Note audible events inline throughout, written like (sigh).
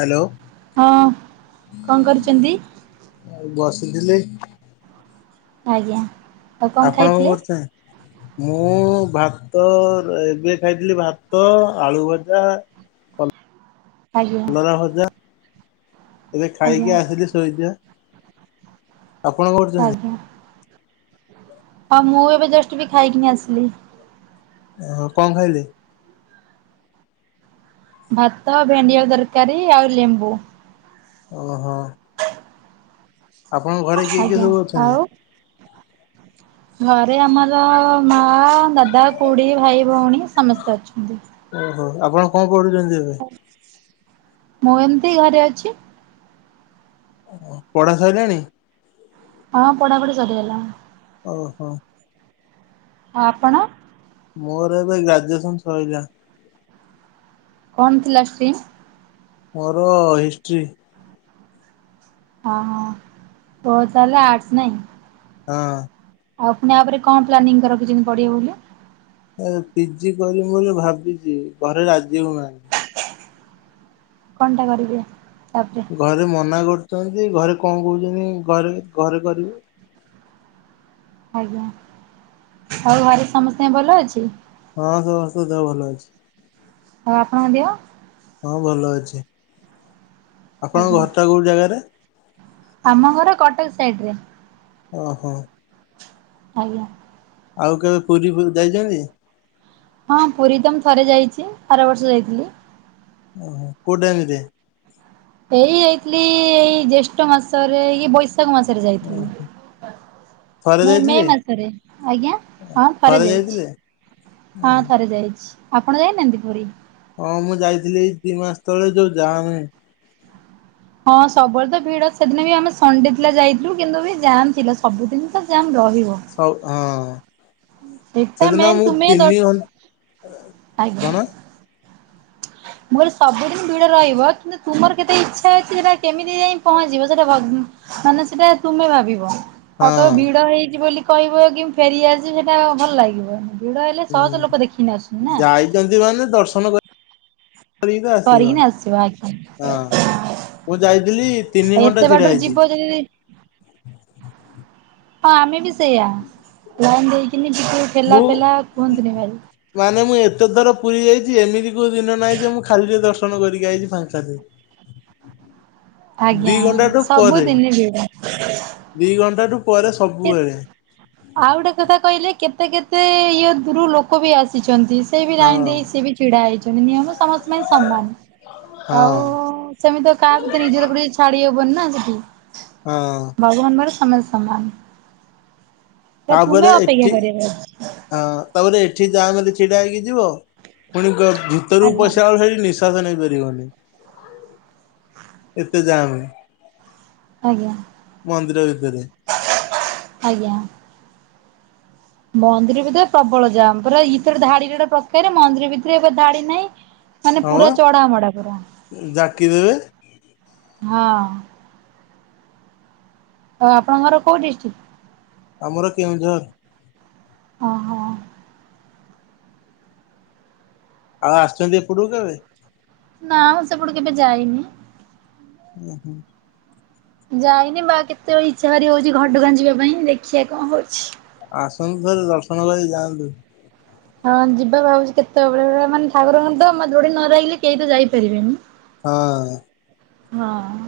Hello. ହଁ କଣ କରିଚନ୍ତି? ଆଉ ବସିଥିଲି। ଆଜ୍ଞା। ଆଉ ଆପଣ କଣ ଖାଇଥିଲେ? କରୁଚନ୍ତି? ମୁଁ ଭାତ ଏବେ ଖାଇଥିଲି ଭାତ ଆଳୁ ଭଜା ଆଜ୍ଞା କଲର ଭଜା ଏବେ ଆଜ୍ଞା ଖାଇକି ଆସିଲି ଶୋଇଚି ବା। ଆପଣ କୋଉ ଆଜ୍ଞା। ଆଉ ମୁଁ ଏବେ ଜଷ୍ଟ ବି ଖାଇକିନି ଆସିଲି। ଓହଁ କ ଖାଇଲେ? ଭାତ ଭେଣ୍ଡିଆଉ ତରକାରୀ ଆଉ ଲେମ୍ବୁ। ଓହୋ। ଆପଣଙ୍କ ଘରେ କିଏ କିଏ ଆଜ୍ଞା ସବୁ ଅଛନ୍ତି? ଆଉ ଘରେ ଆମର ମା ଦାଦା କୁଡି ଭାଇ ଭଉଣୀ ସମସ୍ତେ ଅଛନ୍ତି। ଓହୋ ଆପଣ କ କରୁଛନ୍ତି ଏବେ? ମୁଁ ଏମିତି ଘରେ ଅଛି। ଓ ପଢା ସାଇଲାଣି? ହଁ ପଢାପଢି ସରିଗଲାଣି। ଓହୋ। ଆଉ ଆପଣ? ମୋର ଏବେ ଗ୍ରାଜୁଏସନ ସଇଲା। କଣ ଥିଲା ଷ୍ଟ୍ରିମ୍? ମୋର ହିଷ୍ଟ୍ରି। ହଁ ହଁ ଓ ତାଲେ ଆର୍ଟସ ନାଇ? ହଁ। ଆଉ ଫୁଣି ଆପରେ କଣ ପ୍ଲାନିଂ ରଖିଛନ୍ତି ପଢ଼ିବେ ବୋଲି? ଏ ପିଜି କରିମି ବୋଲି ଭାବିଛି ଘରେ ରାଜି ହଉନାହାନ୍ତି। କଣ ଟା କରିବି ତାପରେ? ଘରେ ମନା କରୁଛନ୍ତି ଘରେ କଣ କହୁଛନ୍ତି ଘରେ ଘରେ କରିବେ? ଆଜ୍ଞା ହଉ ଘରେ ସମସ୍ତେ ଭଲ ଅଛି। ହଁ ସମସ୍ତେ ଙ୍କ ଦେହ ଭଲ ଅଛି। ଆଉ ଆପଣଙ୍କ ଦେହ? ହଁ ଭଲ ଅଛି। ଆପଣଙ୍କ ଆଜ୍ଞା ଘରଟା କୋଉ ଜାଗାରେ? ଆମ ଘର କଟକ ସାଇଟି ରେ। ଅହ। ଆଜ୍ଞା। ଆଉ କେବେ ପୁରୀ ବୁ ଯାଇଚନ୍ତି? ହଁ ପୁରୀ ତ ମୁଁ ଥରେ ଯାଇଛି ଆର ବର୍ଷ ଯାଇଥିଲି। ଓହୋ କୁ ଟାଇମ୍ ରେ? ଏଇ ଯାଇଥିଲି ଏଇ ଜେଷ୍ଠ ମାସରେ ଏଇ ବୈଶାଖ ମାସରେ ଯାଇଥିଲି। ଥରେ ମେ ମେ ଯାଇଥିଲେ ମାସରେ ଆଜ୍ଞା ହଁ ଥରେ ଯାଇଛି। ହଁ ଥରେ ଯାଇଛି। ଆପଣ ଯାଇନାହାନ୍ତି ପୁରୀ? ହଁ ମୁଁ ଯାଇଥିଲି ଏଇ ଦି ମାସ ତଳେ ଯୋଉ ଯାମେ। ହଁ ସବୁବେଳେ ତ ଭିଡ। ସେଦିନ ବି ଆମେ ସଣ୍ଡେ ଥିଲା ଯାଇଥିଲୁ କିନ୍ତୁ ବି ଜାମ୍ ଥିଲା ସବୁଦିନ ତ ଜାମ୍ ରହିବ। ସ ହଁ ସେଇଟା ସେଦିନ ମୁଁ ତିନି ଘ ଆଜ୍ଞ। ମୁଁ କହିଲି ସବୁଦିନ ଭିଡ ରହିବ କି ତୁମର କେତେ ଇଚ୍ଛା ଅଛି ସେଟା କେମିତି ଯାଇ ପହଞ୍ଚିବ ସେଟା ଭ ମାନେ ସେଇଟା ତୁମେ ଭାବିବ। ହଁ ଆଉ କାହାକୁ ଭିଡ ହେଇଛି ବୋଲି କହିବ କି ଫେରିଆସି ସେଇଟା କଣ ଭଲ ଲାଗିବ? ଭିଡ ହେଲେ ଶହ ଶହ ଲୋକ ଦେଖିକିନା ଆସୁଛନ୍ତି ନା! ଜଲଦି ମାନେ ଦର୍ଶନ କରିକିନା ଆସିବ। କରିକିନା ଆସିବା ଆଜ୍ଞା ହଁ ମୁଁ ଯାଇଥିଲି ତିନି ଆ ଘଣ୍ଟା ଏତେ ଛିଡା ବାଟରୁ ହେଇଛି ଯିବ ଯଦି ହଁ ଆମେ ବି ସେଇଆା ଲାଇନ ଦେଇକିନି ଟିକେ ଠେଲା ମୁଁ ପେଲା କୁହନ୍ତିୁନି ଭାଇ। ମାନେ ମୁଁ ଏତେଥର ପୁରୀ ଯାଇଛି ଏମିତି କୋଉ ଦିନ ନାହିଁ ଯେ ମୁଁ ଖାଲିରେ ଦର୍ଶ ନ କରିକି ଆଇଛି ଫାଙ୍କା ରେ। ଆଜ୍ଞା ସବୁଦିନେ ଭିଡ଼। ଦି ଘଣ୍ଟାରୁ ପରେ ସବୁବେଳେ କେତ ଆଉ ଗୋଟେ କଥା କହିଲେ କେତେ କେତେ ଇଏ ଦୂର ଲୋକ ବି ଆସିଛନ୍ତି ସେ ବି ଲାଇନ୍ ହଁ। ଦେଇ ସିଏ ବି ଛିଡା ହେଇଛନ୍ତି ନିୟମ ସମସ୍ତଙ୍କ ପାଇଁ ସମାନ ଆଉ ହଁ ସେମିତି ତ କାହାକୁ ତ ନିଜର କରି ଛାଡି ହବନି ନା ସେଠି। ହଁ। ଭଗବାନଙ୍କ ପାଖରେ ସମସ୍ତେ ସମାନ। ତୁମେ ତାପରେ ଅପେକ୍ଷା ଏଠି କରିବାର ଅଛି ହଁ ତାପରେ ଏଠି ଯାହା ବି ହେଲେ ଛିଡା ହେଇକି ଯିବ ପୁଣି କହିବ ଭିତରକୁ ଆଜ୍ଞା ପସିଇା ବେଳକୁ ସେଠି ନିଶ ଶ୍ୱାସ ନେଇପାରିବନି ଏତେ ଯାମେ। ଆଜ୍ଞା ଭିତରେ ଆଜ୍ଞା। ମନ୍ଦିର ଭିତରେ ପ୍ରବଳ ଜାମ୍ ପୁରା ଇଥରକେ ଧାଡିଟା ଗୋଟେ ପ୍ରକାରେ ମନ୍ଦିର ଭିତରେ ଏବେ ଧାଡି ନାହିଁ ମାନେ ହଁ ପୁରା ବା ଚଢ ମଢା ପୁରା ଜାକି ଦେବେ ହଁ। ଆଉ ଆପଣଙ୍କର କୋଉ ଡିଷ୍ଟ୍ରିକ୍ଟ? ଆମର କେଉଁଝର। ଓହୋ। ଆଉ ଆସିଛନ୍ତି ଏପଟକୁ କେବେ? ନା ମୁଁ ସେପଟକୁ କେବେ ଯାଇନି ଉଁ ହୁଁ। ଯାଇନି ବା କେତେବେଳେ ଇଚ୍ଛା ଭାରି ହଉଛି ଘଟଗାଁ ଯିବା ପାଇଁ ଦେଖିବା କଣ ହଉଛି। ଆସନ୍ତୁ ଥରେ ଦର୍ଶନ କରି ଯାଆନ୍ତୁ। ହଁ ଯିବା ଭାବୁଛି କେତେବେଳେ ମାନେ ଠାକୁରଙ୍କର ତ ବା ଡୋରୀ ନ ଲାଗିଲେ କେଇ ତ ଯାଇପାରିବେନି। ହଁ। ହଁ।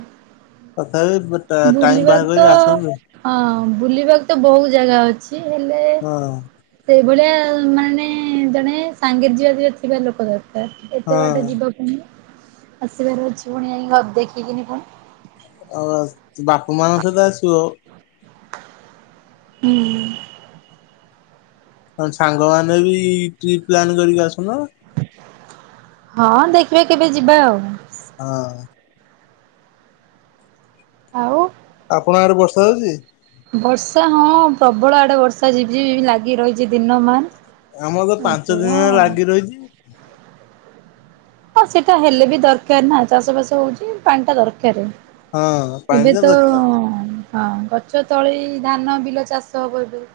ତଥାବି (unintelligible) ବୁଲିବାକୁ ତ ହଁ ବୁଲିବାକୁ ତ ବହୁତ ଜାଗା ଅଛି ହେଲେ ହଁ। ସେଇଭଳିଆ ମାନେ ଜଣେ ସାଙ୍ଗେରେ ଯିବା ଯିବା ଥିବା ଲୋକ ଦର୍ କାର ଏତେ ହଁ ବାଟ ଯିବ ପୁଣି ଆସିବାର ଅଛି ପୁଣି ଜାଇଙ୍କି (unintelligible) ଦେଖିକିନି ପୁଣି। ଆଉ ଆସ ତ ବାପା ମାଙ୍କ ସହିତ ଆସିବ। ହୁଁ। ନ ହେଲେ ସାଙ୍ଗମାନେ ବି ଟ୍ରିପ ପ୍ଲାନ୍ କରିକି ଆସୁନ। ହଁ ଦେଖିବା କେବେ ଯିବା ଆଉ। ହଁ। ଆଉ? ଆପଣଙ୍କ ଆଡ଼େ ବର୍ଷା ହଉଛି? ବର୍ଷା ହଁ ପ୍ରବଳ ଆଡେ ବର୍ଷା ଝିପି ଝିପି ଲାଗି ରହିଛି ଦିନମାନ୍। ଆମର ତ ପାଞ୍ଚ ଦିନ ଲାଗି ରହିଛି। ହଁ ସେଇଟା ହେଲେ ବି ଦରକାର ନା ଚାଷ ବାସ ହଉଛି ପାଣି ଟା ଦରକାର। ହଁ ପାଣି ଏବେ ତ ଦରକାର ହଁ ଗଛ ତଳେ ଧାନ ବିଲ ଚାଷ ହବ ଏବେ,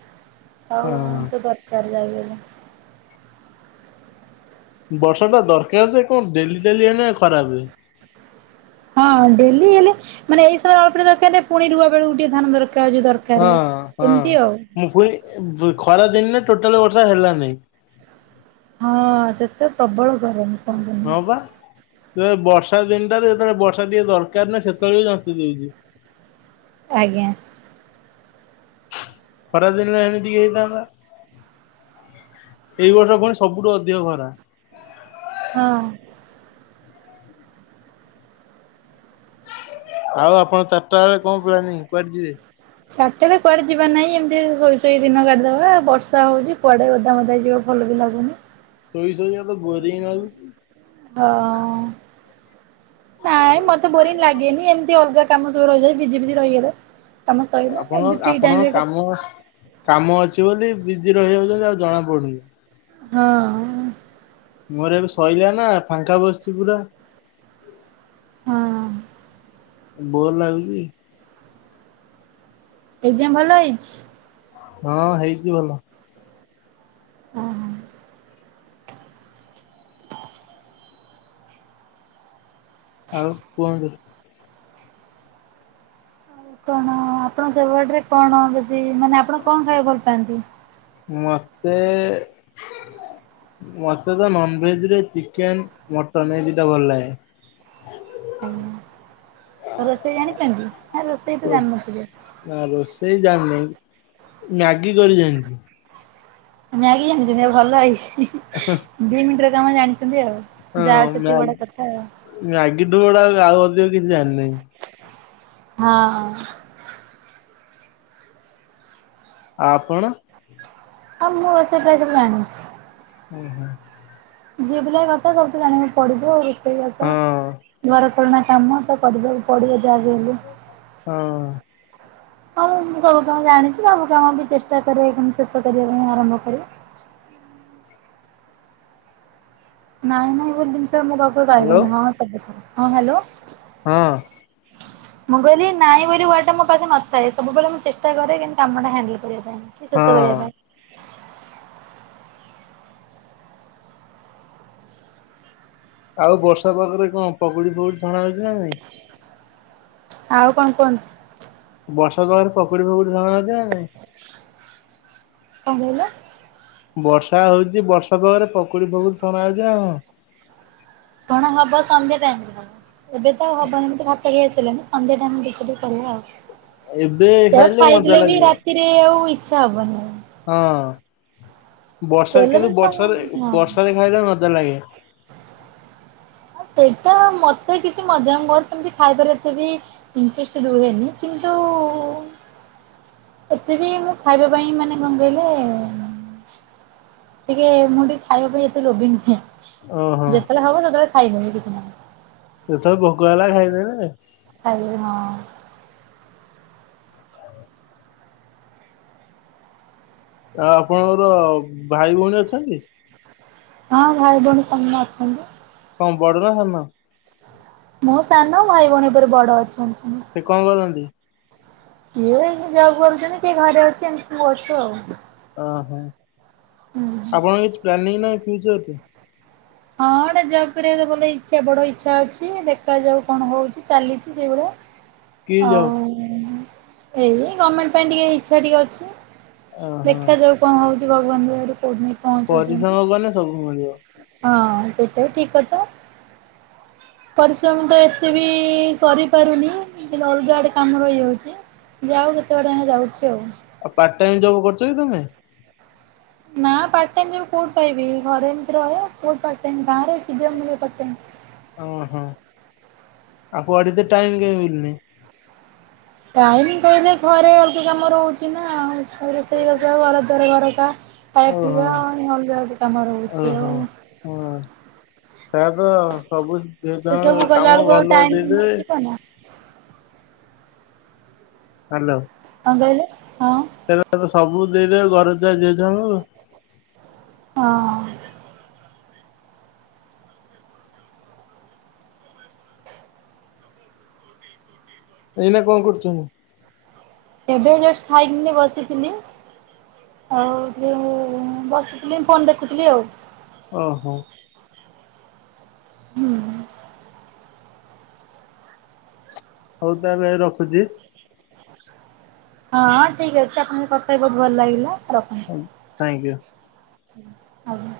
ଆଉ ହଁ ତ ଦର କରି ଯାଉ ହେଲେ ବର୍ଷା ଟା ଦରକାର ଯେ କଣ ଡେଲି ଡେଲି ଖରାପେ। ହଁ ଡେଲି ହେଲେ ମାନେ ଏଇ ସମୟରେ ଅଳ୍ପିଆ ଦରକାର ନା ପୁଣି ରୁଆ ବେଳକୁ ଟିକେ ଧାନ ଦରକାର। ଯୋଉ ଦ ରକାର, ହଁ ହଁ ଏମିତି ଆଉ। ମୁଁ ପୁଣି ଖରା ଦିନେ ଟୋଟାଲ ବର୍ଷା ହେଲାନି। ହଁ ସେତେ ପ୍ରବଳ ଗରମ। କ ହଁ ବା। ବର୍ଷା ଦିନଟାରେ ଯେତେବେଳେ ବର୍ଷା ଟିକେ ଦରକାର ନା ସେତେବେଳେ ବି ଯତି ଦଉଛି। ଆଜ୍ଞା। ଖରାଦିନରେ ଏମିତିି ହେଇଥାନ୍ତା ଏଇ ବର୍ଷ ପୁଣି ସବୁଠୁ ଅଧିକ ଖରା। ହଁ। ଆଉ ଆପଣ ଚାରିଟା ବେଳେ କଣ ପ୍ଲୀନିଂ କୁଆଡେ ଯିବେ? ଛାଟେରେ କୁଆଡେ ଯିବାର ନାହିଁ, ଏମିତି ଶୋଇ ଶୋଇ ଦିନ କାଟିଦବା ବର୍ଷା ହଉଛି କୁଆଡେ ଓଦା ମଦା ହେଇଯିବ। ଭଲ ବି ଲାଗୁନି। ସୋଇ ସୋଇ ମତେ ବୋରିଂ ଲାଗୁଛି। ହଁ। ନାଇଁ ମତେ ବୋରିଂ ଲାଗେନି ଏମିତି ଅଲଗା କାମ ସବୁ ରହିଗଲେ ଭଜି ଫିଜି ରହିଗଲେ। କାମ ସରିଲା ଆପଣ ଏମିତି ଫ୍ରି ଆପଣଙ୍କ ଟାଇମ୍ ରେ କାମ କେତ କାମ ଅଛି ବୋଲି ବିଜି ରହିଯାଉଛନ୍ତି ଆଉ ଜଣାପଡ଼ୁନି। ହଁ। ମୋର ଏବେ ଶୋଇଲା ନା ଫାଙ୍କା ବସିଛି ପୁରା। ହଁ। ବୋର୍ ଲାଗୁଛି। ଏକ୍ଜାମ୍ ଭଲ ହେଇଛି? ହଁ ହେଇଛି ଭଲ। ହଁ। ଆଉ କୁହନ୍ତୁ? କଣ ଆପଣ ସେଡରେ କଣ ବେଶୀ ମାନେ ଆପଣ କଣ ଖାଇବା ଭଲ ପାଆନ୍ତି? ମତେ ମତେ ତ ନନ୍ ଭେଜ୍ ରେ ଚିକେନ୍ ମଟନ ଏଇ ଦିଇଟା ଭଲ ଲାଗେ। ଆଜ୍ଞା। ରୋଷେଇ ଜାଣିଛନ୍ତି? ନା ରୋଷେଇ ତ ଜାଣିନଥିବେ? ରୋଷେ ନା ରୋଷେଇ ଜାଣିନି ମ୍ୟାଗି କରି ଜାଣିଛି। ମ୍ୟାଗି ଯାଣିଛନ୍ତି ଭଲ ହେଇଛି। ଦି ମିନିଟ୍ ରେ କାମ ଜାଣିଛନ୍ତି ଆଉ। ହଁ ଯାହା ସେତିକି ବଡ କଥା ଆଉ। ମ୍ୟାଗ଼୍- ମ୍ୟାଗି ଠୁ ବଡ ଆଉ ଅଧିକ କିଛି ଜାଣିନାହିଁ ହଁ। ଆଉ ଆପଣ? ହଁ ମୁଁ ସେଟା ସବୁ ଜଣିଛି। ଓହୋ। ଝିଅ ପିଲା କଥା ସବୁ ତୁ ଜାଣିବାକୁ ପଡିବ ରୋଷେଇବାସ ଘର କରଣା କାମ ତ କରିବାକୁ ପଡିବ ଯାହା ବି ହେଲେ। ହଁ। ହ ହଁ ମୁଁ ସବୁ କାମ ଜାଣିଛି ସବୁ କାମ ବି ଚେଷ୍ଟା କରେ ଶେଷ କରିବା ପାଇଁ ଆରମ୍ଭ କରେ। ନାଇଁ ନାଇଁ ବୋଲି ଜିନିଷ ମୋ ପାଖରୁ ପାଇବେନି ହଁ ସବୁ ହଁ ହ୍ୟାଲୋ। ହଁ। ହ ମୁଁ କହିଲି ନାଇଁ ବୋଲି ୱାର୍ଡଟା ମୋ ପାଖେ ନଥାଏ ସବୁବେଳେ ମୁଁ ଚେଷ୍ଟା କରେ କିନ୍ତୁ କାମଟା ହ୍ୟାଣ୍ଡେଲ କରିବା ପାଇଁ। କୁ ଶେଷ କରିବା ହଁ ପାଇଁ। ଆଉ ବର୍ଷା ପାଖରେ କଣ ପକୁଡି ଫକୁଡି ଛଣା ହଉଛି ନା ନାଇଁ? ଆଉ କଣ କୁହନ୍ତୁ? ବର୍ଷା ପାଗ ରେ ପକୁଡି ଫକୁଡି ଛଣା ହଉଛି ନା ନାଇଁ? କଣ କହିଲେ? ବର୍ଷା ହଉଛି ବର୍ଷାପାଗ ରେ ପକୁଡି ଫକୁଡି ଛଣା ହଉଛି ନାଁ? ଛଣା ହବ ସନ୍ଧ୍ୟା ଟାଇମ୍ ରେ ଏବେ ତ ହବନି ଭାତ ଖିଆ ସାଇଲାଣିି। ସନ୍ଧ୍ୟା ଟାଇମ୍ କରିବା ଏବେ ଆଉ ସେ ମଜା ଖାଇଲେ ବି ରାତି ଲାଗିବ। ରାତି ରେ ଆଉ ଇଚ୍ଛା ହବନି। ହଁ ବର୍ଷାରେ ତେଲ କିନ୍ତୁ ଜିନିଷ ବର୍ଷାରେ ହଁ ବର୍ଷାରେ ଖାଇଲେ ମଜା ଲାଗେ। ସେଇଟା ମତେ କିଛି ମଜା କର ସେମିତି ଖାଇବାର ସେ ବି ଇନ୍ଟ୍ରେସ୍ ରୁହେନି କିନ୍ତୁ ଏତେ ବି ମୁଁ ଖାଇବା ପାଇଁ ମାନେ କଣ କହିଲେ? ଟିକେ ମୁଁ ଟିକେ ଖାଇବା ପାଇଁ ଏତେ ଲୋଭି ନୁହେଁ। ଓହୋ। ଯେତେଳେ ହବ ସେତେଳେ ଖାଇ ନେବି କିଛି ନାହି। ଯେତେବେଳେ ଭୋକ ହେଲା ଖାଇଦେବେ। ଖାଇଦେବି ହାଁ। ଆଉ ଆପଣଙ୍କର ଭାଇ ଭଉଣୀ ଅଛନ୍ତି? ହଁ ଭାଇ ଭଉଣୀ ସମସ୍ତି ଅଛନ୍ତି। କଣ ବଡ ନା ସାନ? ମୁଁ ସାନ ଭାଇ ଭଉଣୀ ଉପରେ ବଡ ଅଛନ୍ତି। ସେ କଣ କରନ୍ତି? ସିଏ ଜବ୍ କରୁଛନ୍ତି କିଏ ଘରେ ଅଛି ଏମିତି ସବୁ ଅଛୁ ଆଉ ଓହୋ ଆପଣଙ୍କ କିଛି ପ୍ଲାନିଂ ନାହିଁ ଫ୍ଫ୍ୟୁଚର୍ ରେ। ହଁ ଏଟେ ଜବ୍ କରିବା ତ ଭଲ ବଡ ଇଚ୍ଛା ଅଛି ଦେଖାଯାଉ କଣ ହଉଛି ଚାଲିଛି ସେଇଭଳିଆ କି ଜବ ହଉ ଏଇ ଗମେଣ୍ଟ ପାଇଁ ଟିକେ ଇଛା ଟିକେ ଅଛି। ଓହୋ ଦେଖାଯାଉ କଣ ହଉଛି ଭଗବାନଙ୍କରୁ କୋଉଠି ପହଞ୍ଚଉଛନ୍ତି। ପରିଶ୍ରମ କଲେ ସବୁ ମିଳିବ। ହଁ ସେଟା ବି ଠିକ୍ କଥା। ପରିଶ୍ରମ ତ ଏତେ ବି କରିପାରୁନି। ଅଲଗାଆଡେ କାମ ରହିହେଇଯାଉଛି ଯାଉ କେତେ ବାଟ ଯାଉଛି ଆଉ? ଆଉ ପାର୍ଟ ଟାଇମ ଜବ୍ କରୁଛ କି ତମେ? ନାପାର୍ଟ-ଟାଇମ୍ ଜବ୍ କୋଉଠୁ ପାଇବି ଘରେ ଏମିତି ରହେ କୋଉଠୁ ପାର୍ଟ-ଟାଇମ୍ ଗାଁରେ କି ଜବ୍ ପାର୍ଟ-ଟାଇମ୍ ଓ ହଁ କୁଆଡେ ତ ଟାଇମ କାଇଁ ମିଳୁନି? ଟାଇମ କହିଲେ ଘରେ ଅଲଗା କାମ ରହୁଛି ନା ଆଉ ରୋଷେଇବାସ ସହ ଘର ଦାର ଘରକା। ଖାଇଆ ଓହୋ ପିଇବା ଆଉ ଅଲଗା (unintelligible) କାମ ରହୁଚି ଆଉ। ହଁ। ପ୍ରାୟତଃ ସବୁ ଝିଅ ସେ ଛୁଆଙ୍କର ସବୁ (unintelligible) କଲାବେଳକୁ ଘର ଆଉ ଲୋକ ଟାଇମ ଦେଇଦେବେ। ବଞ୍ଚିବ ନା ହାଲୋ। କଣ କହିଲେ, ହଁ। (unintelligible) ତ ସବୁ ଦେଇଦେବେ ଘରେ (unintelligible) ଝିଅ ଛୁଆଙ୍କୁ। ହଁ। ଏଇନା କଣ କରୁଚନ୍ତି? ଏବେ ଜଷ୍ଟ ଖାଇକିନି ବସିଥିଲି। ବସିଥିଲି ଫୋନ୍ ଦେଖୁଥିଲି ଆଉ। ଓହୋ। ହୁଁ-ହୁଁ। ହଉ ତାହେଲେ ରଖୁଚି। ହଁଁ ଠିକ୍ ଅଛି ଆପଣଙ୍କ କଥା ବି ବହୁତ୍ ଭଲ୍ ଲାଗିଲା ରଖନ୍ତୁ। Thank you. ଆଜ୍ଞା।